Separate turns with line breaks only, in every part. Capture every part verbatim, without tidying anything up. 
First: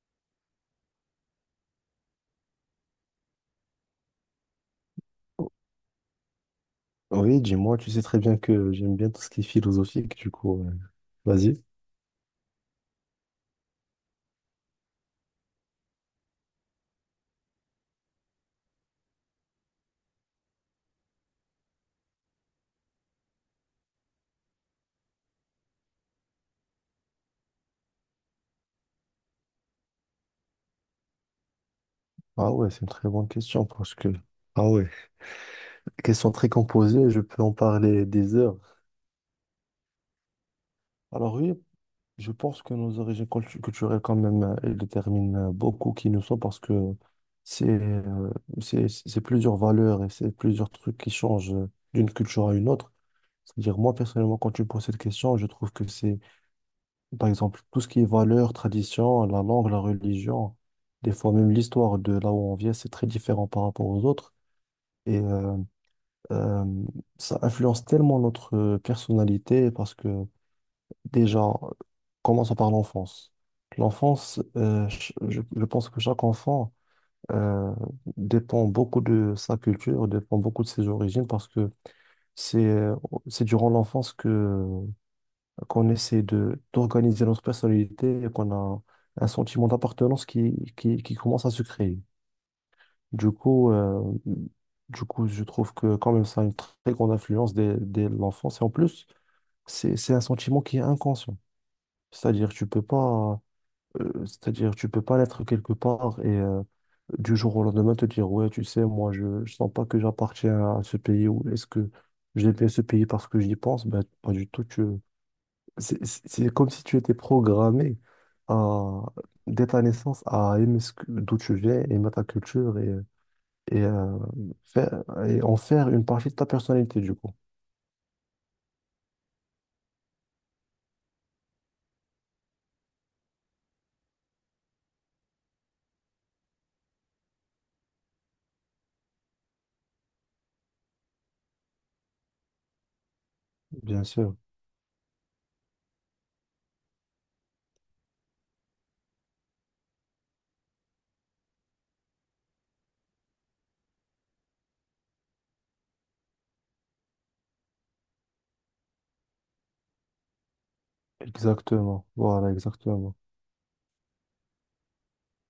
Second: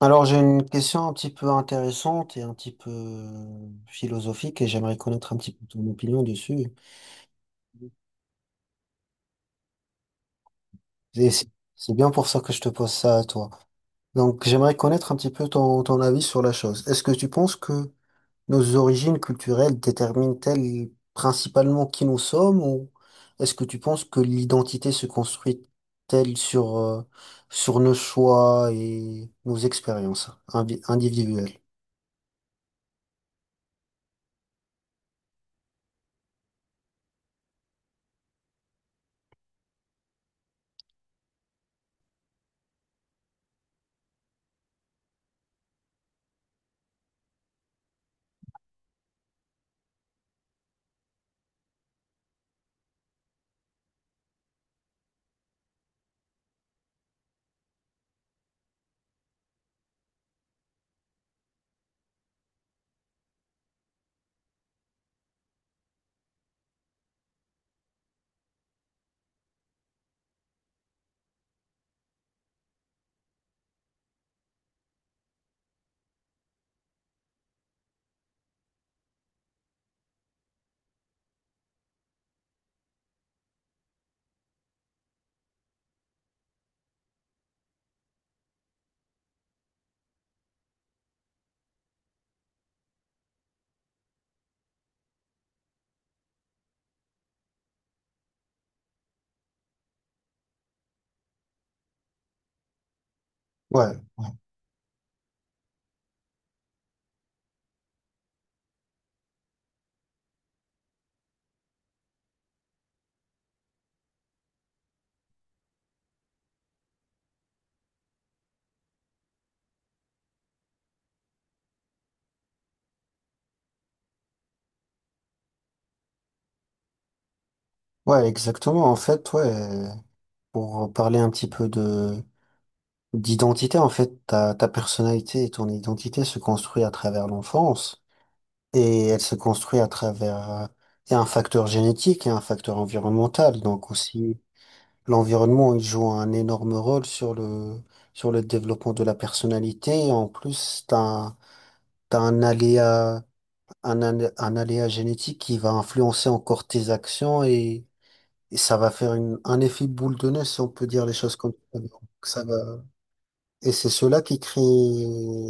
Alors, j'ai une question un petit peu intéressante et un petit peu euh, philosophique et j'aimerais connaître un petit peu ton opinion dessus.
Oui, dis-moi, tu sais très bien que j'aime bien tout ce qui est philosophique, du coup, euh,
Et c'est
vas-y.
c'est bien pour ça que je te pose ça à toi. Donc, j'aimerais connaître un petit peu ton, ton avis sur la chose. Est-ce que tu penses que nos origines culturelles déterminent-elles principalement qui nous sommes ou est-ce que tu penses que l'identité se construit-elle sur, euh, sur nos choix et nos expériences invi- individuelles?
Ah ouais, c'est une très bonne question parce que, ah ouais, question très composée, je peux en parler des heures. Alors oui, je pense que nos origines cultu- culturelles, quand même, euh, elles déterminent euh, beaucoup qui nous sommes parce que c'est euh, c'est c'est plusieurs valeurs et c'est plusieurs trucs qui changent euh, d'une culture à une autre. C'est-à-dire, moi, personnellement, quand tu me poses cette question, je trouve que c'est Par exemple, tout ce qui est valeurs, traditions, la langue, la religion, des fois même l'histoire de là où on vient, c'est très différent par rapport aux autres. Et euh, euh, ça influence tellement notre euh, personnalité parce que déjà, commençons par l'enfance. L'enfance, euh, ch- je, je pense que chaque enfant euh, dépend beaucoup de sa culture, dépend beaucoup de ses origines parce que c'est euh, c'est durant l'enfance que qu'on essaie de d'organiser notre personnalité et qu'on a un sentiment d'appartenance qui, qui, qui commence à se créer. Du coup, euh, du coup, je trouve que quand même ça a une très grande influence dès, dès l'enfance. Et en plus, c'est, c'est un sentiment qui est inconscient. C'est-à-dire, tu peux pas,
Ouais,
euh, c'est-à-dire, tu peux pas naître quelque part et euh, du jour au lendemain te dire, ouais, tu sais, moi, je, je sens pas que j'appartiens à ce pays ou est-ce que je bien ce pays parce que j'y pense? Ben, pas du tout, tu c'est c'est- c'est comme si tu étais programmé à, dès ta naissance à aimer ce que- d'où tu viens, aimer ta culture et, et, euh, faire, et en faire une partie de ta personnalité, du coup.
ouais, exactement. En fait, ouais. Pour parler un petit peu de d'identité, en fait, ta, ta personnalité et ton identité se construit à travers l'enfance et elle se construit à travers euh, il un facteur génétique et un facteur environnemental. Donc
Bien sûr.
aussi, l'environnement, il joue un énorme rôle sur le sur le développement de la personnalité. Et en plus, t'as un, t'as un aléa un, alé- un aléa génétique qui va influencer encore tes actions, et, et ça va faire une, un effet boule de neige si on peut dire les choses comme ça. Donc,
Exactement.
ça
Voilà,
va
exactement.
et c'est cela qui crée,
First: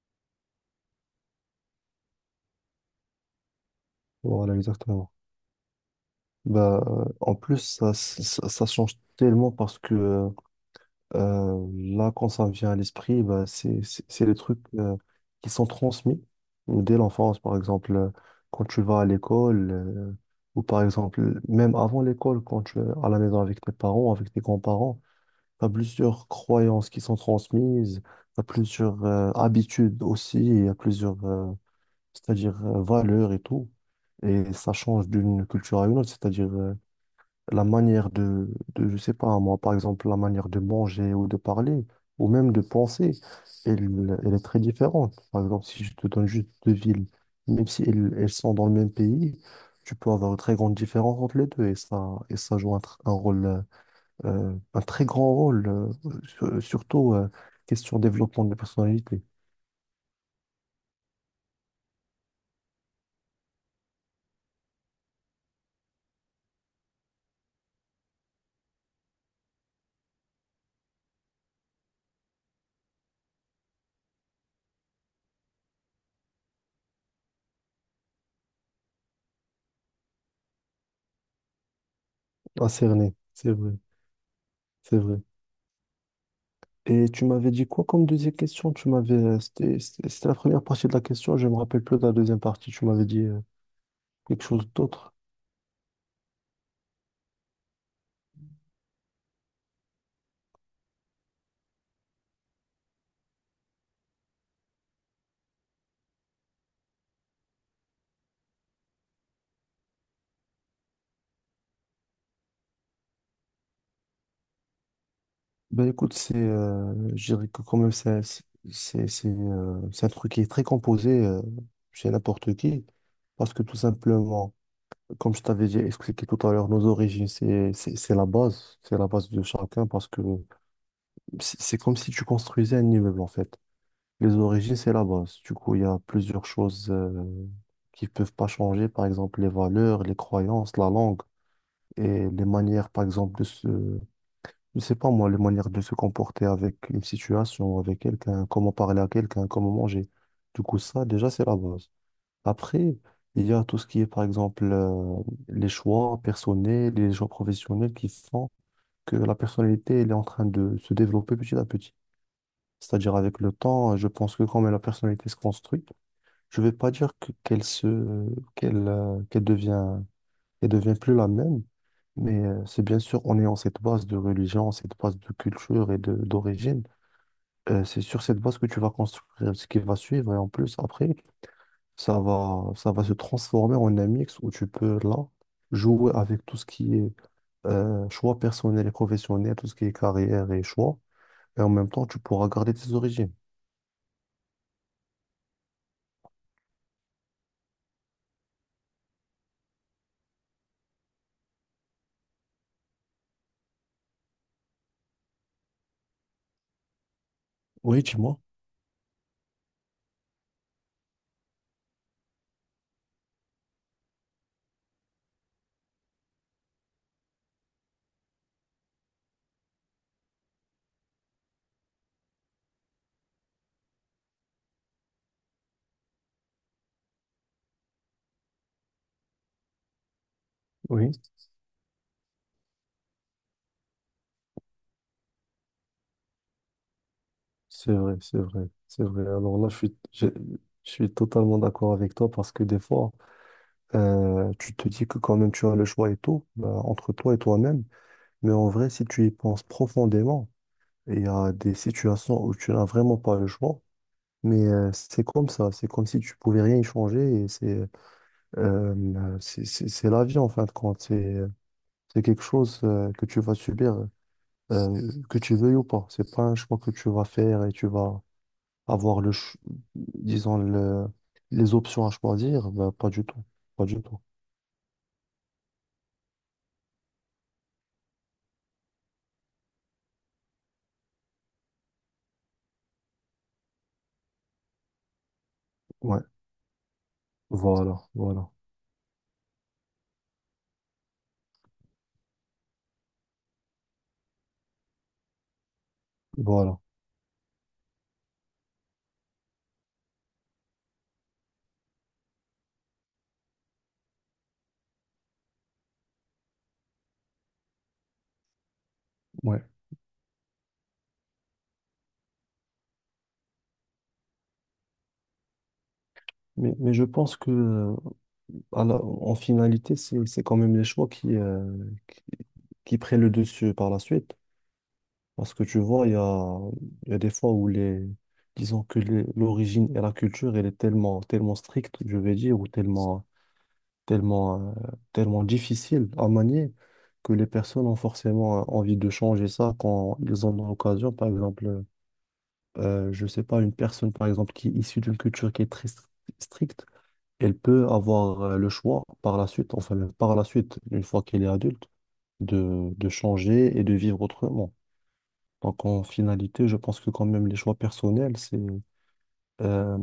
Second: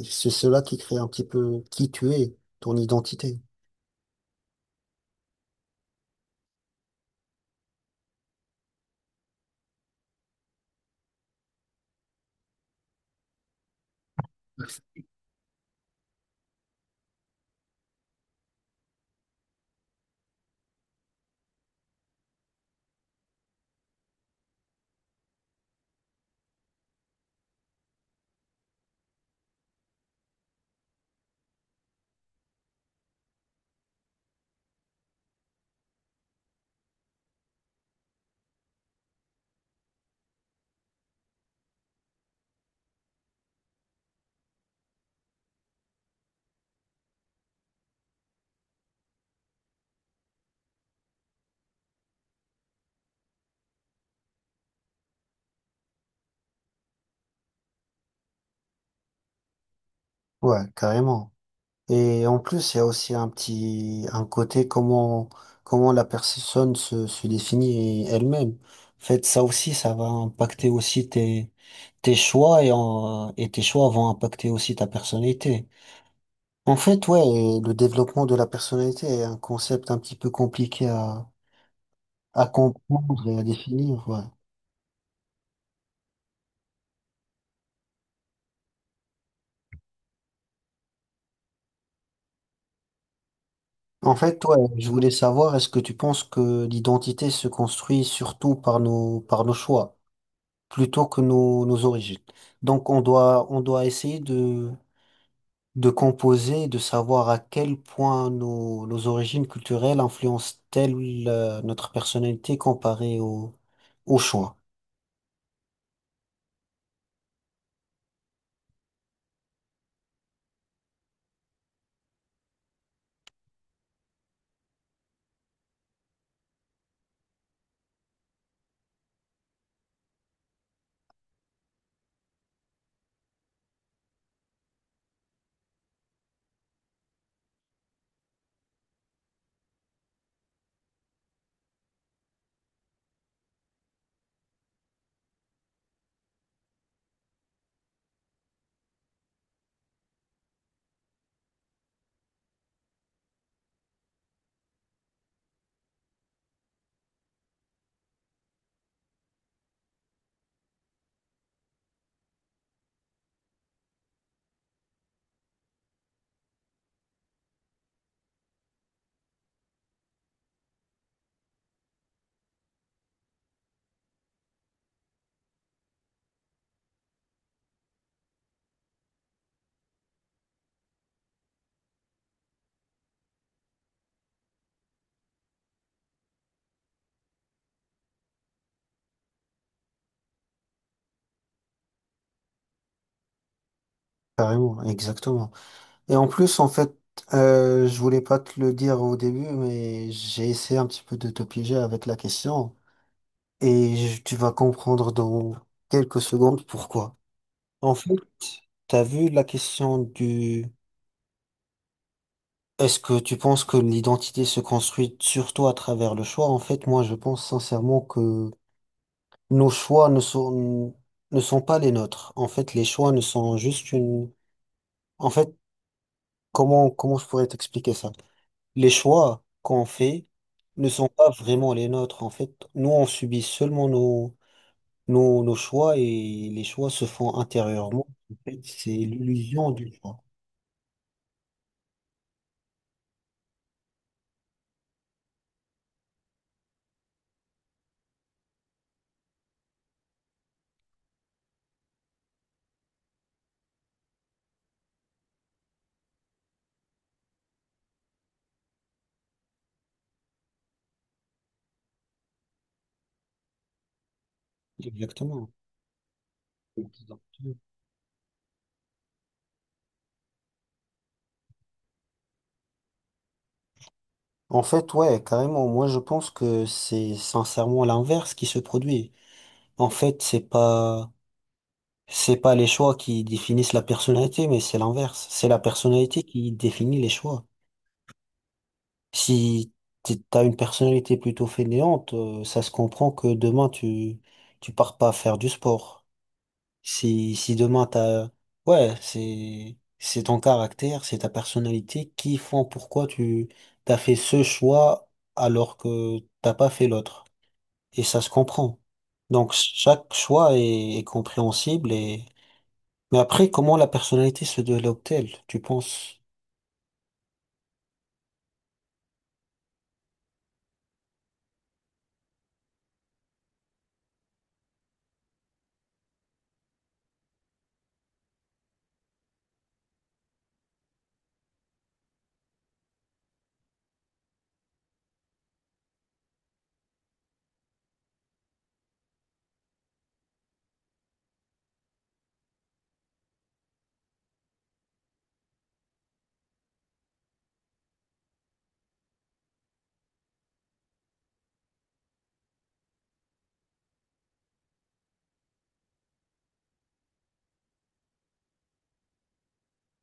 c'est cela qui crée un petit peu qui tu es, ton identité.
Voilà, exactement. Bah, euh, en plus, ça, ça, ça change tellement parce que euh, Euh, là, quand ça me vient à l'esprit, bah, c'est, c'est, c'est les trucs euh, qui sont transmis dès l'enfance. Par exemple, euh, quand tu vas à l'école, euh, ou par exemple, même avant l'école, quand tu es à la maison avec tes parents, avec tes grands-parents, tu as plusieurs croyances qui sont transmises, tu as plusieurs euh, habitudes aussi, il y a plusieurs, euh, c'est-à-dire euh, valeurs et tout. Et ça change d'une culture à une autre, c'est-à-dire euh, la manière de, de, je sais pas, moi, par exemple, la manière de manger ou de parler, ou même de penser, elle, elle est très différente. Par exemple, si je te donne juste deux villes, même si elles, elles sont dans le même pays, tu peux avoir une très grande différence entre les deux, et ça, et ça joue un, tr- un rôle, euh, euh, un très grand rôle, euh, sur- surtout, euh, question développement de personnalité,
Ouais, carrément. Et en plus, il y a aussi un petit, un côté comment, comment la personne se, se définit elle-même. En fait, ça aussi, ça va impacter aussi tes, tes choix, et en- et tes choix vont impacter aussi ta personnalité. En fait, ouais, et le développement de la personnalité est un concept un petit peu compliqué à, à
à cerner,
comprendre et à
c'est vrai,
définir. Ouais.
c'est vrai. Et tu m'avais dit quoi comme deuxième question? Tu m'avais, euh, c'était, c'était c'était la première partie de la question, je me rappelle plus de la deuxième partie. Tu m'avais dit euh,
En
quelque
fait, ouais,
chose
je voulais
d'autre.
savoir, est-ce que tu penses que l'identité se construit surtout par nos, par nos choix, plutôt que nos, nos origines? Donc, on doit, on doit essayer de, de composer, de savoir à quel point nos, nos origines culturelles influencent-elles euh, notre personnalité comparée au, au choix.
Ben écoute, c'est, euh, je dirais que quand même, c'est, c'est, c'est, c'est, euh, c'est un truc qui est très composé euh, chez n'importe qui. Parce que tout simplement, comme je t'avais déjà expliqué tout à l'heure, nos origines, c'est, c'est, c'est la base. C'est la base de chacun parce que c'est c'est comme si tu construisais un immeuble en fait. Les origines, c'est la base. Du coup, il y a plusieurs choses euh, qui ne peuvent pas changer. Par exemple, les valeurs, les croyances, la langue et les manières, par exemple, de se... Je sais pas moi, les manières de se comporter avec une situation, avec quelqu'un, comment parler à quelqu'un, comment manger. Du coup, ça, déjà, c'est la base. Après, il y a tout ce qui est, par exemple, euh, les choix personnels, les choix professionnels qui font que la personnalité, elle est en train de se développer petit à petit. C'est-à-dire avec le temps, je pense que quand même la personnalité se construit, je vais pas dire que- qu'elle se, qu'elle, euh, qu'elle devient, qu'elle devient plus la même, mais euh, c'est bien sûr en ayant cette base de religion, cette base de culture et de d'origine, euh, c'est sur cette base que tu vas construire ce qui va suivre et en plus après, ça va, ça va se transformer en un mix où tu peux là jouer avec tout ce qui est euh, choix personnel et professionnel, tout ce qui est carrière et choix. Et en même temps, tu pourras garder tes origines.
Carrément, exactement. Et en plus, en fait, euh, je voulais pas te le dire au début, mais j'ai essayé un petit peu de te piéger avec la question. Et je- tu vas comprendre dans quelques secondes pourquoi. En
Oui,
fait,
dis-moi.
t'as vu la question du... Est-ce que tu penses que l'identité se construit surtout à travers le choix? En fait, moi, je pense sincèrement que nos choix ne sont, ne sont pas les nôtres. En fait, les choix ne sont juste une... En fait, comment, comment je pourrais t'expliquer ça? Les choix qu'on fait ne sont
Oui,
pas vraiment les nôtres. En fait, nous, on subit seulement nos Nos, nos choix et les choix se font
c'est
intérieurement.
vrai,
En
c'est
fait,
vrai,
c'est
c'est vrai. Alors là,
l'illusion
je
du
suis,
choix.
je, je suis totalement d'accord avec toi parce que des fois, euh, tu te dis que quand même tu as le choix et tout, bah, entre toi et toi-même. Mais en vrai, si tu y penses profondément, il y a des situations où tu n'as vraiment pas le choix, mais euh, c'est comme ça, c'est comme si tu pouvais rien y changer et c'est euh, c'est c'est- c'est la vie en fin de compte, c'est c'est quelque chose euh, que tu vas subir, euh, que
Exactement.
tu veuilles ou pas. C'est pas un choix que tu vas
Exactement.
faire et tu vas avoir le, ch- disons le, les options à choisir, bah, pas du tout, pas du tout.
En fait, ouais, carrément. Moi, je pense que c'est sincèrement l'inverse qui se produit. En fait, c'est pas, c'est pas les choix qui définissent la personnalité, mais c'est l'inverse. C'est la
Ouais,
personnalité qui définit les choix.
voilà, voilà,
Si t'es- t'as une personnalité plutôt fainéante, euh, ça se comprend que demain, tu, tu pars pas faire du sport.
voilà.
Si, si demain t'as, ouais, c'est, c'est ton caractère, c'est ta personnalité qui font pourquoi tu t'as fait ce choix alors que t'as pas fait l'autre. Et ça se comprend. Donc
Ouais.
chaque choix est, est compréhensible et, mais après, comment la personnalité se développe-t-elle, tu penses?
Mais, mais je pense que euh, alors, en finalité, c'est c'est quand même les choix qui, euh, qui, qui prennent le dessus par la suite. Parce que tu vois, il y a, il y a des fois où les, disons que les- l'origine et la culture, elle est tellement, tellement stricte, je vais dire, ou tellement, tellement, euh, tellement difficile à manier, que les personnes ont forcément euh, envie de changer ça quand ils en ont l'occasion. Par exemple, euh, je sais pas, une personne, par exemple, qui est issue d'une culture qui est très stri- stricte, elle peut avoir euh, le choix par la suite, enfin le- par la suite, une fois qu'elle est adulte, de, de changer et de vivre autrement. Donc en finalité, je pense que quand même les choix personnels, c'est, euh,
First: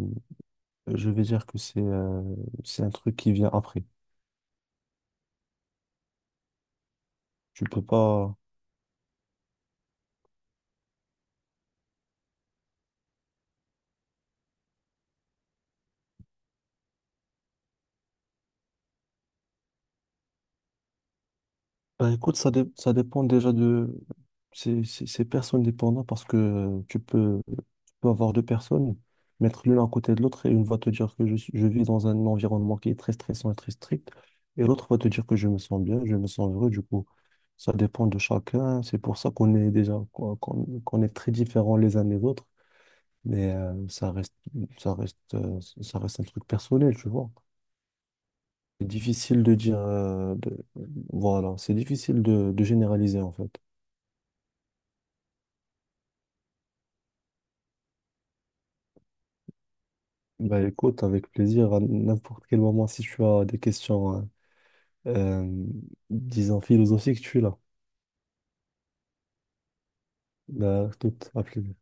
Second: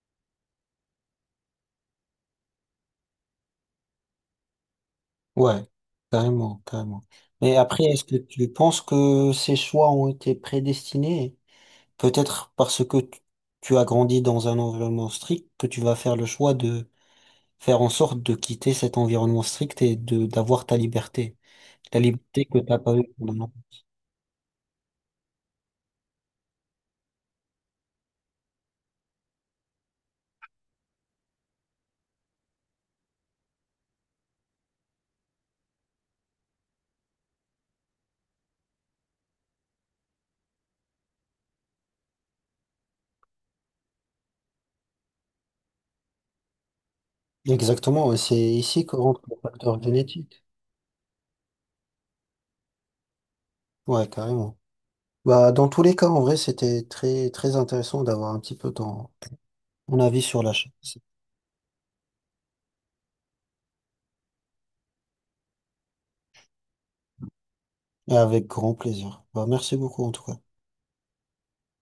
je vais dire que c'est euh, c'est un truc qui vient après.
Ouais, carrément, carrément. Mais
Tu peux
après, est-ce que
pas,
tu penses que ces choix ont été prédestinés? Peut-être parce que tu tu as grandi dans un environnement strict que tu vas faire le choix de faire en sorte de quitter cet environnement strict et de d'avoir ta liberté. La
bah, écoute,
liberté
ça,
que
dé-
t'as
ça
pas eue
dépend
pendant.
déjà de... C'est c'est- c'est personne dépendant parce que euh, tu peux, tu peux avoir deux personnes, mettre l'une à côté de l'autre et une va te dire que je, suis- je vis dans un environnement qui est très stressant et très strict et l'autre va te dire que je me sens bien, je me sens heureux. Du coup, ça dépend de chacun. C'est pour ça qu'on est déjà, qu'on, qu'on- qu'on est très différents les uns des autres. Mais euh, ça reste, ça reste, euh, ça reste un truc personnel, tu vois.
Exactement, ouais, c'est ici
C'est
que rentre le
difficile de dire.
facteur
euh,
génétique.
de- Voilà, c'est difficile de, de généraliser en fait.
Ouais, carrément. Bah, dans tous les cas, en vrai, c'était très, très intéressant d'avoir un petit peu ton, ton avis sur la
Bah
chose.
écoute, avec plaisir, à n'importe quel moment, si tu as des questions, euh, euh, disons philosophiques, tu es là.
Avec grand plaisir. Bah, merci beaucoup, en tout cas.
Bah, tout, à plus.